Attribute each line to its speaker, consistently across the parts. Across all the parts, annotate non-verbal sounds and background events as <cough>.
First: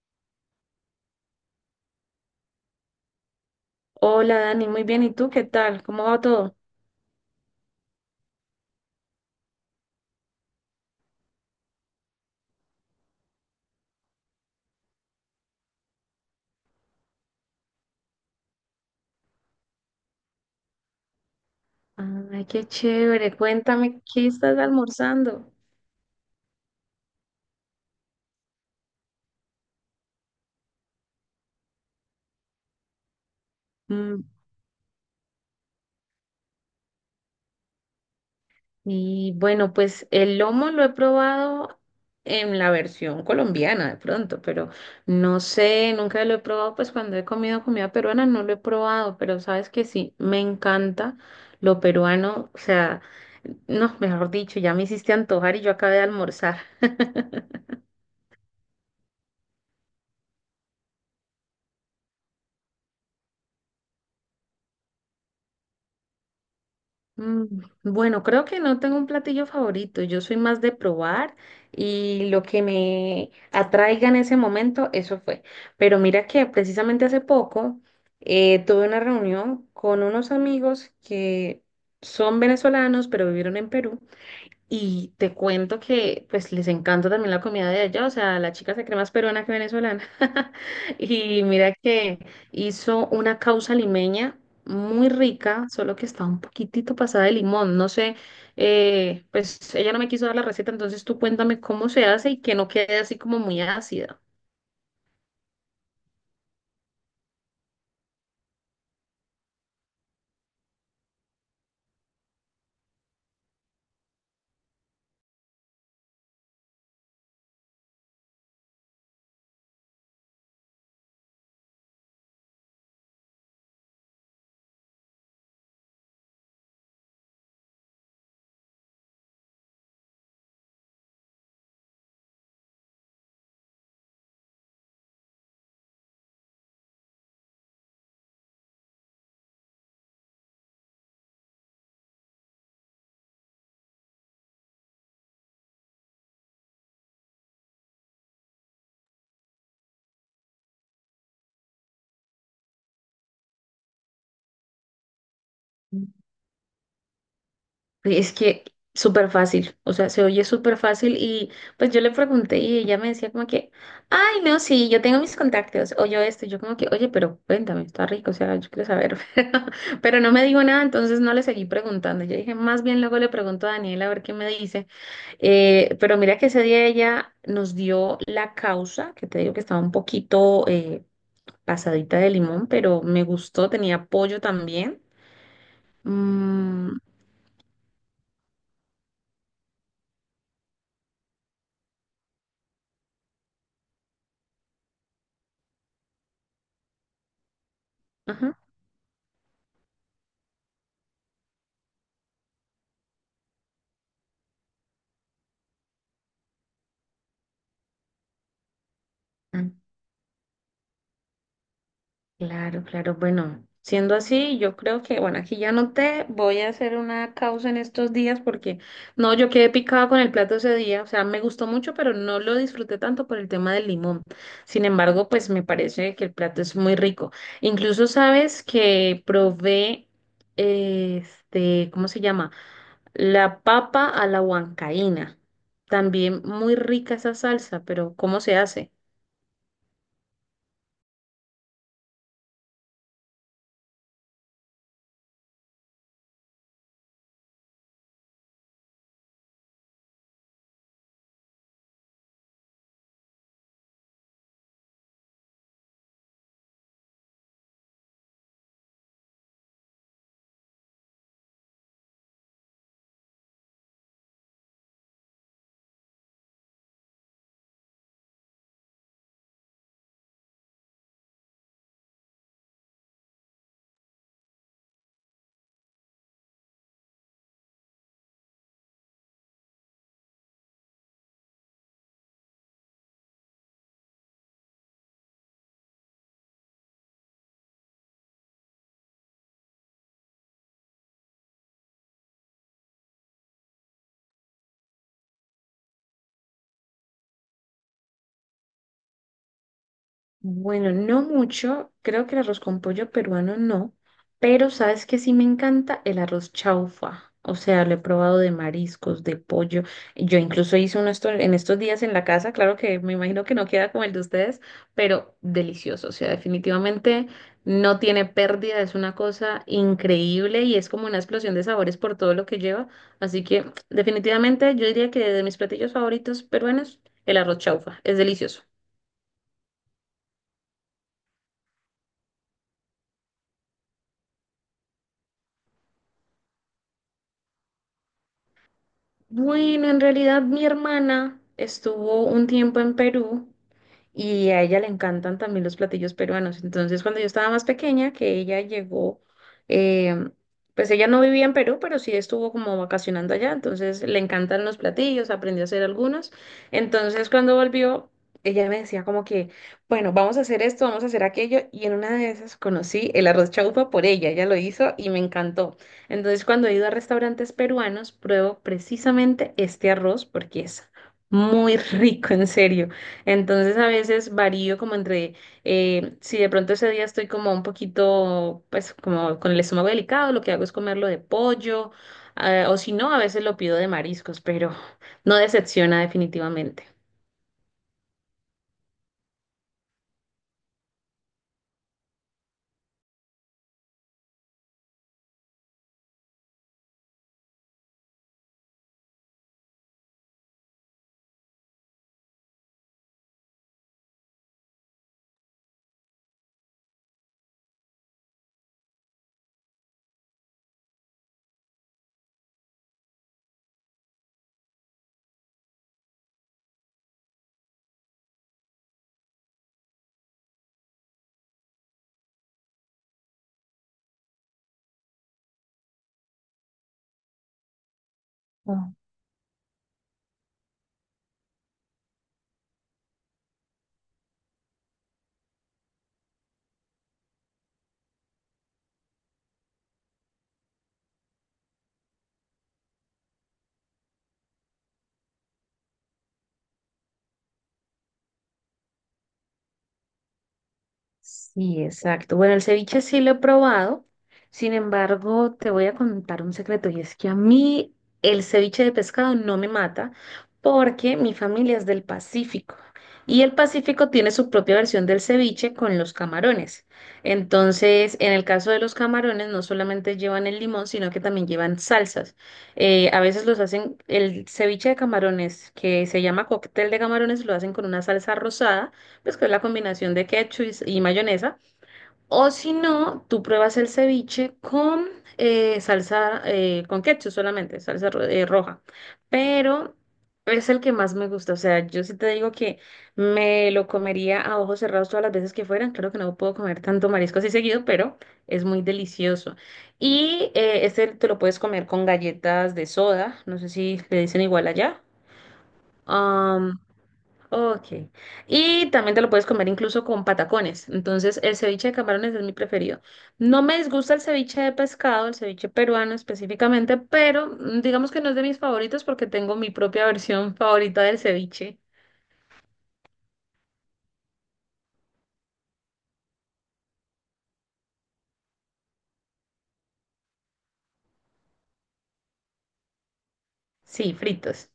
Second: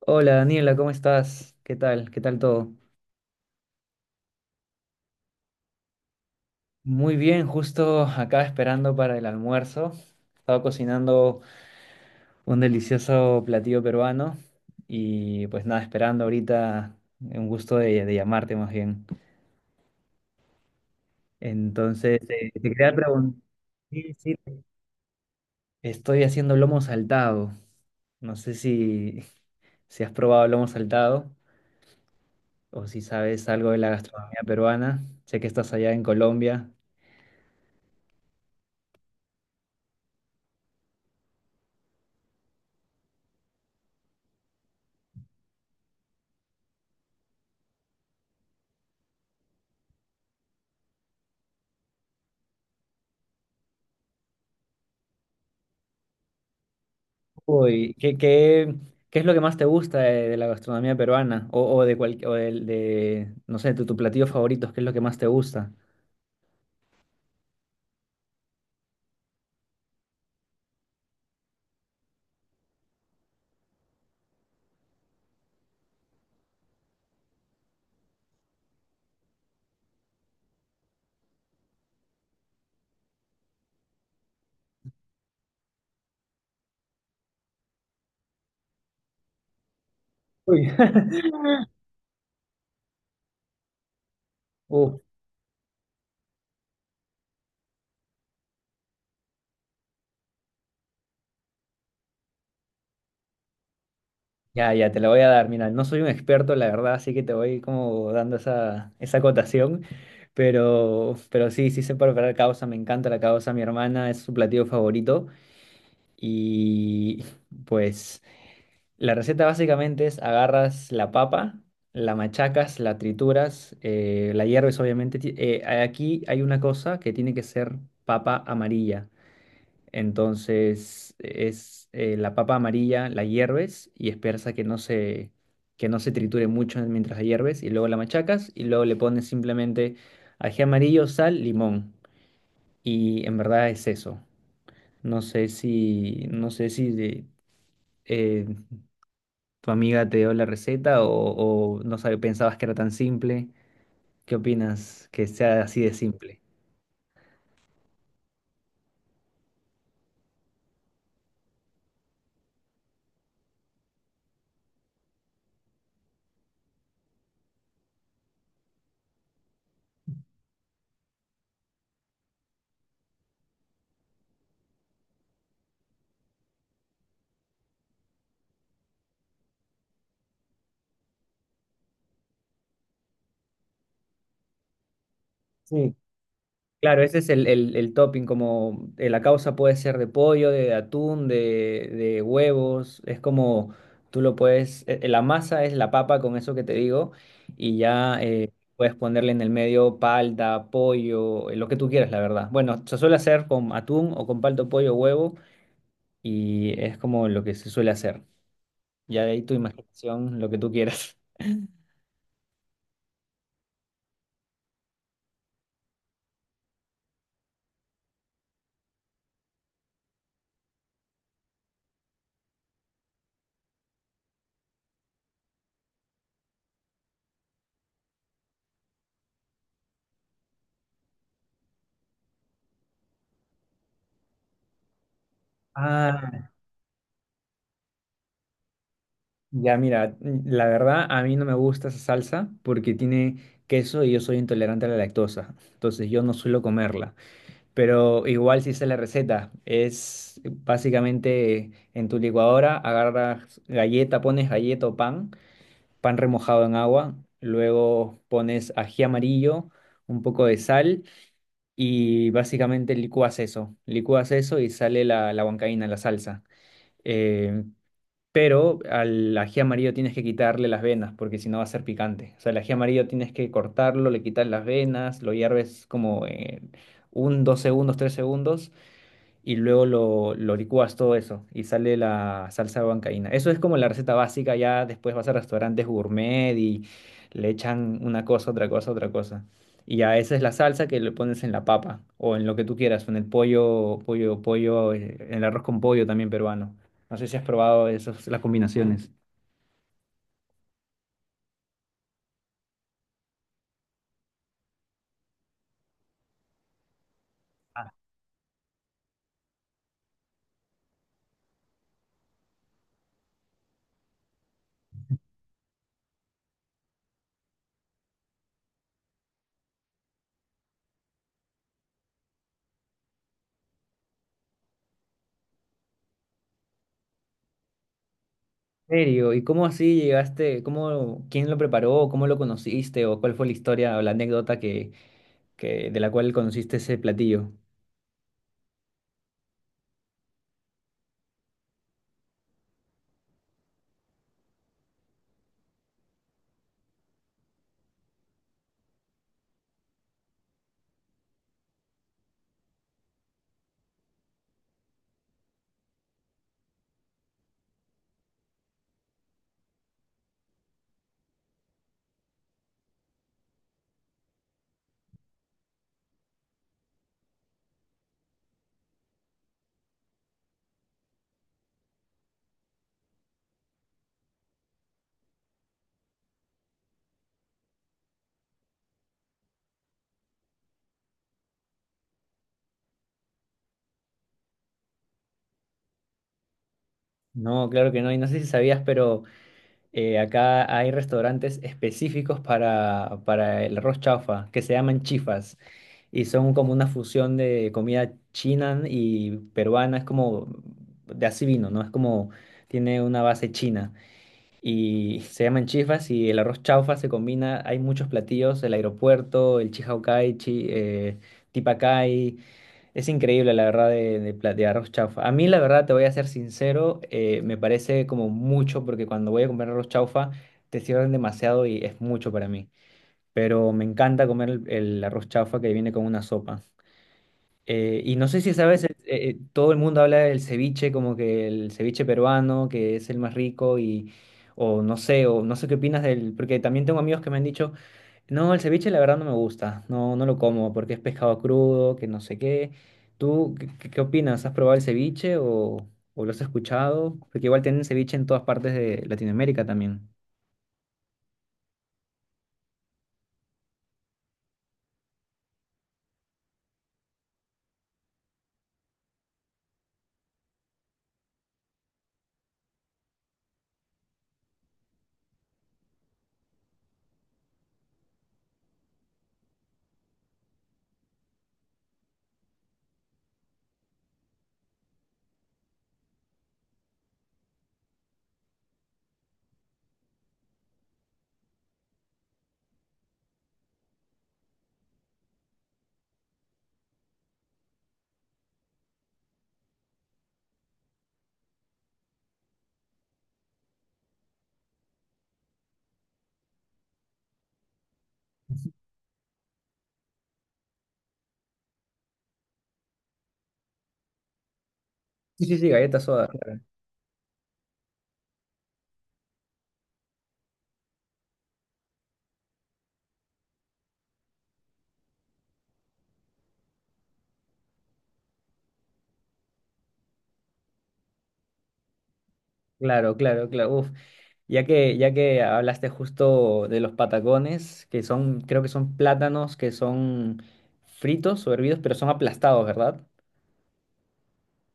Speaker 1: Hola Daniela, ¿cómo estás? ¿Qué tal? ¿Qué tal todo?
Speaker 2: Hola Dani, muy bien. ¿Y tú qué tal? ¿Cómo va todo?
Speaker 1: Muy bien, justo acá esperando para el almuerzo. Estaba cocinando un delicioso platillo peruano y pues nada, esperando ahorita un gusto de llamarte más bien. Entonces,
Speaker 2: Ay,
Speaker 1: te
Speaker 2: qué
Speaker 1: quería
Speaker 2: chévere.
Speaker 1: preguntar,
Speaker 2: Cuéntame,
Speaker 1: sí,
Speaker 2: ¿qué
Speaker 1: sí,
Speaker 2: estás almorzando?
Speaker 1: estoy haciendo lomo saltado. No sé si, si has probado lomo saltado o si sabes algo de la
Speaker 2: Mm,
Speaker 1: gastronomía peruana. Sé que estás allá en Colombia.
Speaker 2: y bueno, pues el lomo lo he probado en la versión colombiana de pronto, pero no sé, nunca lo he probado, pues cuando he comido comida peruana no lo he probado, pero sabes que sí, me encanta lo peruano, o sea, no, mejor dicho, ya me hiciste antojar y yo acabé de almorzar. <laughs>
Speaker 1: Uy, ¿qué es lo que más te gusta de la gastronomía peruana? O de cual, o de, no sé, tu platillo favorito, ¿qué es lo que más te gusta?
Speaker 2: Mm, Bueno, creo que no tengo un platillo favorito. Yo soy más de probar y lo que me atraiga en ese momento, eso fue. Pero mira que precisamente hace poco tuve una reunión con unos amigos que son venezolanos, pero vivieron en Perú. Y te cuento que pues les encanta también la comida de allá, o sea, la chica se cree más peruana que venezolana.
Speaker 1: Uy.
Speaker 2: <laughs> Y mira
Speaker 1: <laughs>
Speaker 2: que hizo una causa limeña
Speaker 1: Uf,
Speaker 2: muy rica, solo que está un poquitito pasada de limón. No sé, pues ella no me quiso dar la receta, entonces tú cuéntame cómo se hace y que no quede así como muy ácida.
Speaker 1: ya, te la voy a dar. Mira, no soy un experto, la verdad, así que te voy como dando esa acotación. Pero sí, sí sé preparar causa, me encanta la causa, mi hermana es su platillo favorito. Y pues, la receta básicamente es agarras la papa, la machacas, la trituras, la hierves obviamente. Aquí hay una cosa que tiene que ser papa amarilla. Entonces es la papa amarilla, la hierves y esperas a que no se triture mucho mientras la hierves y luego la machacas y luego le pones simplemente ají amarillo, sal, limón. Y en verdad es eso. No sé si eh, ¿tu amiga te dio la receta o no sabe, pensabas que era tan simple? ¿Qué opinas que sea así de simple?
Speaker 2: Es que súper fácil, o sea, se oye súper fácil y pues yo le pregunté y ella me decía como que, ay, no, sí, yo tengo mis contactos, o yo esto, y yo como que, oye, pero cuéntame, está rico, o sea, yo quiero saber, <laughs> pero no me dijo nada, entonces no le seguí preguntando, yo dije, más bien luego le pregunto a Daniela a ver qué me dice. Pero mira que ese día ella nos dio la causa, que te digo que estaba un poquito pasadita de limón, pero me gustó, tenía pollo también.
Speaker 1: Sí,
Speaker 2: Mm,
Speaker 1: claro, ese es el topping, como la causa puede ser de pollo, de atún, de huevos, es como tú lo puedes, la masa es la papa con eso que te digo y ya,
Speaker 2: ajá.
Speaker 1: puedes ponerle en el medio palta, pollo, lo que tú quieras, la verdad. Bueno, se suele hacer con atún o con palta, pollo, huevo y es como lo que se suele hacer. Ya de ahí tu imaginación, lo que tú quieras. <laughs>
Speaker 2: Claro, claro. Bueno, siendo así, yo creo que, bueno, aquí ya noté, voy a hacer una causa en estos días porque, no, yo quedé picada con el plato ese día, o sea, me gustó mucho, pero no lo disfruté tanto por el tema del limón. Sin embargo, pues me parece que el plato es muy rico. Incluso sabes que probé, este, ¿cómo se llama? La papa a la huancaína. También
Speaker 1: Ah,
Speaker 2: muy rica esa salsa, pero ¿cómo se hace?
Speaker 1: ya mira, la verdad a mí no me gusta esa salsa porque tiene queso y yo soy intolerante a la lactosa, entonces yo no suelo comerla, pero igual si sé la receta, es básicamente en tu licuadora agarras galleta, pones galleta o pan, pan remojado en agua, luego pones ají amarillo, un poco de sal y básicamente licúas eso y sale la huancaína, la salsa. eh, pero al ají amarillo tienes que quitarle las venas porque si no va a ser picante. O sea, el ají amarillo tienes que cortarlo, le quitas las venas, lo hierves como un, dos segundos, tres segundos y luego lo licúas todo eso y sale la salsa de huancaína. Eso es como la receta básica, ya después vas a restaurantes gourmet y le echan una cosa, otra cosa, otra cosa. Y ya esa es la salsa que le pones en la papa o en lo que tú quieras, o en el pollo, pollo, pollo, en el arroz con pollo también peruano. No sé si has probado esas, las combinaciones.
Speaker 2: Bueno, no mucho, creo que el arroz con pollo peruano no, pero sabes que sí me encanta el arroz chaufa, o sea, lo he probado de mariscos, de pollo, yo incluso hice uno en estos días en la casa, claro que me imagino que no queda como el de ustedes, pero delicioso, o sea, definitivamente no tiene pérdida, es una cosa increíble y es como una explosión de sabores por todo lo que lleva, así que definitivamente yo diría que de mis platillos favoritos peruanos, el arroz chaufa, es delicioso.
Speaker 1: ¿En serio? ¿Y cómo así llegaste? ¿Cómo, quién lo preparó? ¿Cómo lo conociste? ¿O cuál fue la historia o la anécdota de la cual conociste ese platillo?
Speaker 2: Bueno, en realidad mi hermana estuvo un tiempo en Perú y a ella le encantan también los platillos peruanos. Entonces, cuando yo estaba más pequeña, que ella llegó, eh, pues ella no vivía en Perú, pero sí estuvo como vacacionando allá, entonces le encantan los platillos, aprendió a hacer algunos. Entonces, cuando volvió, ella me decía como que, bueno, vamos a hacer esto, vamos a hacer aquello, y en una de esas conocí el arroz chaufa por ella, ella lo hizo y me encantó. Entonces, cuando he ido a restaurantes peruanos, pruebo precisamente este arroz porque es muy <laughs> rico, en serio. Entonces a veces varío como entre, si de pronto ese día estoy como un poquito, pues como con el estómago delicado, lo que hago es comerlo de pollo, o si no, a veces lo pido de mariscos, pero no decepciona definitivamente.
Speaker 1: No, claro que no. Y no sé si sabías, pero acá hay restaurantes específicos para el arroz chaufa, que se llaman chifas, y son como una fusión de comida china y peruana, es como de así vino, ¿no? Es como tiene una base china. Y se llaman chifas y el arroz chaufa se combina, hay muchos platillos, el aeropuerto, el chihaucay, tipacay. Es increíble, la verdad, de arroz chaufa. A mí, la verdad, te voy a ser sincero, me parece como mucho, porque cuando voy a comer arroz chaufa, te sirven demasiado y es mucho para mí. Pero me encanta comer el arroz chaufa que viene con una sopa. Y no sé si sabes, todo el mundo habla del ceviche, como que el ceviche peruano, que es el más rico, y, o no sé qué opinas del, porque también tengo amigos que me han dicho no, el ceviche la verdad no me gusta, no, no lo como porque es pescado crudo, que no sé qué. ¿Tú qué opinas? ¿Has probado el ceviche o lo has escuchado? Porque igual tienen ceviche en todas partes de Latinoamérica también.
Speaker 2: Sí, exacto. Bueno, el ceviche sí lo he probado. Sin embargo, te voy a contar un secreto y es que a mí el ceviche de pescado no me mata porque mi familia es del Pacífico y el Pacífico tiene su propia versión del ceviche con los camarones. Entonces, en el caso de los camarones, no solamente llevan el limón, sino que también llevan salsas. A veces los hacen, el ceviche de camarones, que se llama cóctel de camarones, lo hacen con una salsa rosada pues que es la combinación de ketchup y mayonesa. O si no, tú pruebas el ceviche con salsa, con ketchup solamente, salsa roja. Pero es el que más me gusta. O sea, yo sí te digo que me lo comería a ojos cerrados todas las veces que fueran. Claro que no puedo comer tanto marisco así seguido, pero es muy delicioso. Y este te lo puedes comer con galletas de soda. No sé si le dicen igual allá.
Speaker 1: Sí, sí, sí, galletas soda.
Speaker 2: Ok. Y también te lo puedes comer incluso con patacones. Entonces, el ceviche de camarones es mi preferido. No me disgusta el ceviche de pescado, el ceviche peruano específicamente, pero digamos que no es de mis favoritos porque tengo mi propia <laughs> versión favorita del ceviche.
Speaker 1: Claro, claro, claro. Uf. Ya que hablaste justo de los patacones, que son, creo que son plátanos que son fritos o hervidos, pero son aplastados, ¿verdad?
Speaker 2: Sí, fritos.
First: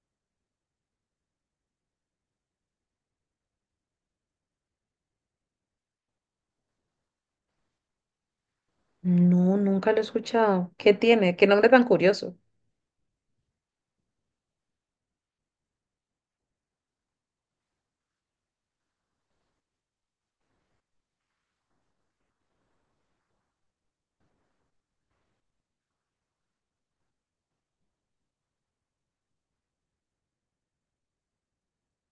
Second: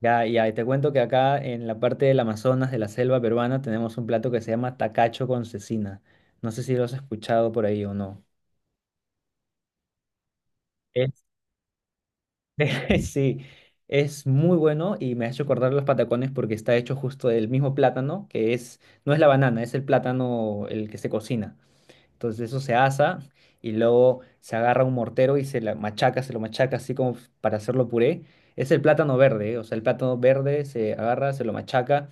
Speaker 1: Ya, ya, y te cuento que acá en la parte del Amazonas, de la selva peruana, tenemos un plato que se llama tacacho con cecina. No sé si lo has escuchado por ahí o no.
Speaker 2: No, nunca lo he escuchado. ¿Qué
Speaker 1: Es-
Speaker 2: tiene? ¿Qué nombre tan curioso?
Speaker 1: <laughs> sí, es muy bueno y me ha hecho acordar los patacones porque está hecho justo del mismo plátano, no es la banana, es el plátano el que se cocina. Entonces eso se asa y luego se agarra un mortero y se la machaca, se lo machaca así como para hacerlo puré. Es el plátano verde, ¿eh? O sea, el plátano verde se agarra, se lo machaca.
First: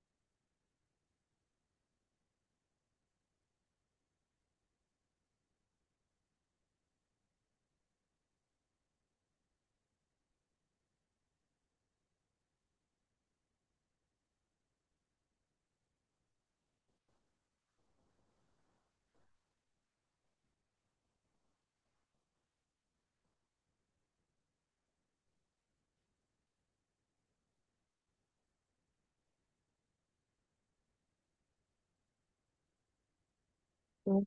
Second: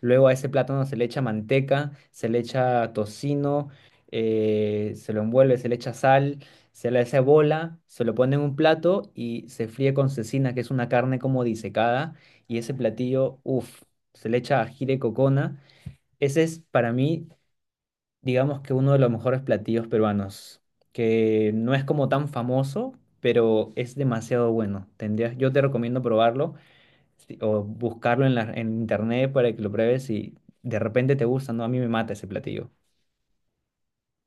Speaker 1: Luego a ese plátano se le echa manteca, se le echa tocino, se lo envuelve, se le echa sal, se le hace bola, se lo pone en un plato y se fríe con cecina, que es una carne como disecada. Y ese platillo, uff, se le echa ají de cocona. Ese es para mí digamos que uno de los mejores platillos peruanos, que no es como tan famoso, pero es demasiado bueno. Tendrías, yo te recomiendo probarlo o buscarlo en en internet para que lo pruebes y de repente te gusta, ¿no? A mí me mata ese platillo.
Speaker 2: Mm.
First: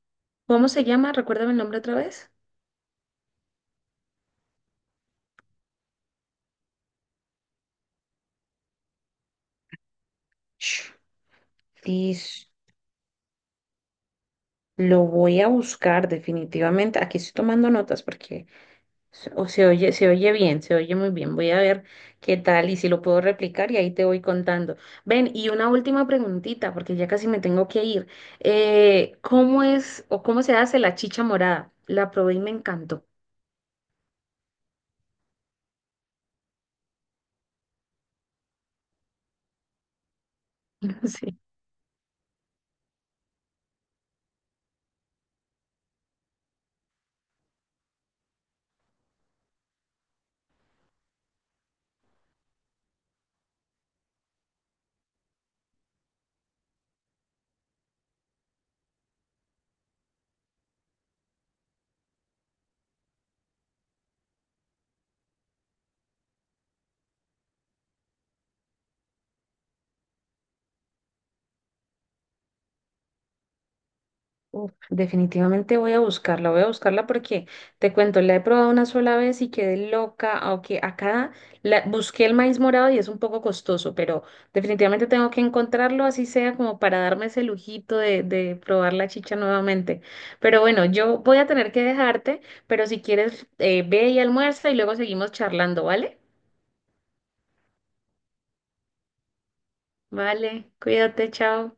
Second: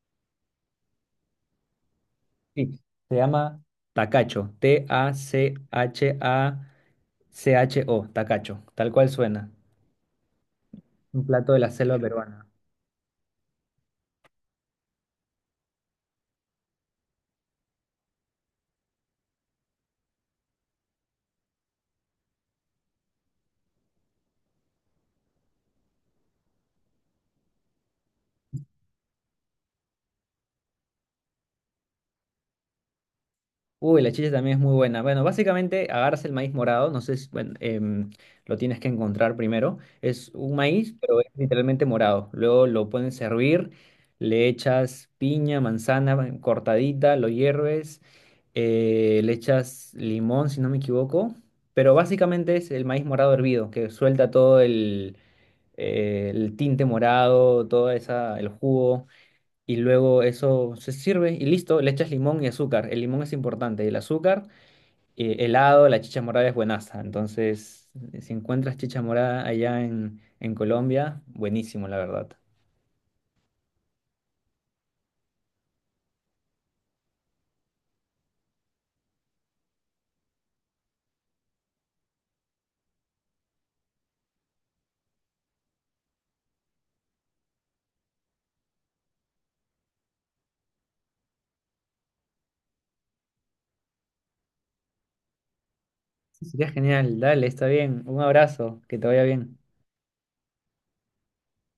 Speaker 2: ¿Cómo se llama? Recuérdame el nombre otra vez.
Speaker 1: Sí, se llama tacacho, TACHACHO, tacacho, tal cual suena.
Speaker 2: Sh,
Speaker 1: Un plato de la selva peruana.
Speaker 2: fish. Lo voy a buscar definitivamente. Aquí estoy tomando notas porque o se oye bien, se oye muy bien. Voy a ver qué tal y si lo puedo replicar y ahí te voy contando. Ven, y una última preguntita, porque ya casi me tengo que ir. ¿Cómo es o cómo se hace la chicha morada? La probé y me encantó.
Speaker 1: Uy, la chicha también es muy buena. Bueno, básicamente agarras el maíz morado, no sé si, bueno, lo tienes que encontrar primero. Es un maíz,
Speaker 2: <laughs>
Speaker 1: pero es
Speaker 2: Sí.
Speaker 1: literalmente morado. Luego lo pones a hervir, le echas piña, manzana cortadita, lo hierves, le echas limón, si no me equivoco. Pero básicamente es el maíz morado hervido, que suelta todo el tinte morado, todo esa, el jugo y luego eso se sirve y listo, le echas limón y azúcar. El limón es importante, el azúcar, helado, la chicha morada es buenaza. Entonces, si encuentras chicha morada allá en Colombia, buenísimo, la verdad.
Speaker 2: Uf, definitivamente voy a buscarla porque te cuento, la he probado una sola vez y quedé loca, aunque acá busqué el maíz morado y es un poco costoso, pero definitivamente tengo que encontrarlo, así sea como para darme ese lujito de probar la chicha nuevamente. Pero bueno, yo voy a tener que dejarte, pero si quieres, ve y almuerza y luego seguimos charlando, ¿vale?
Speaker 1: Sería genial, dale, está bien. Un abrazo, que te vaya bien.
Speaker 2: Vale, cuídate, chao.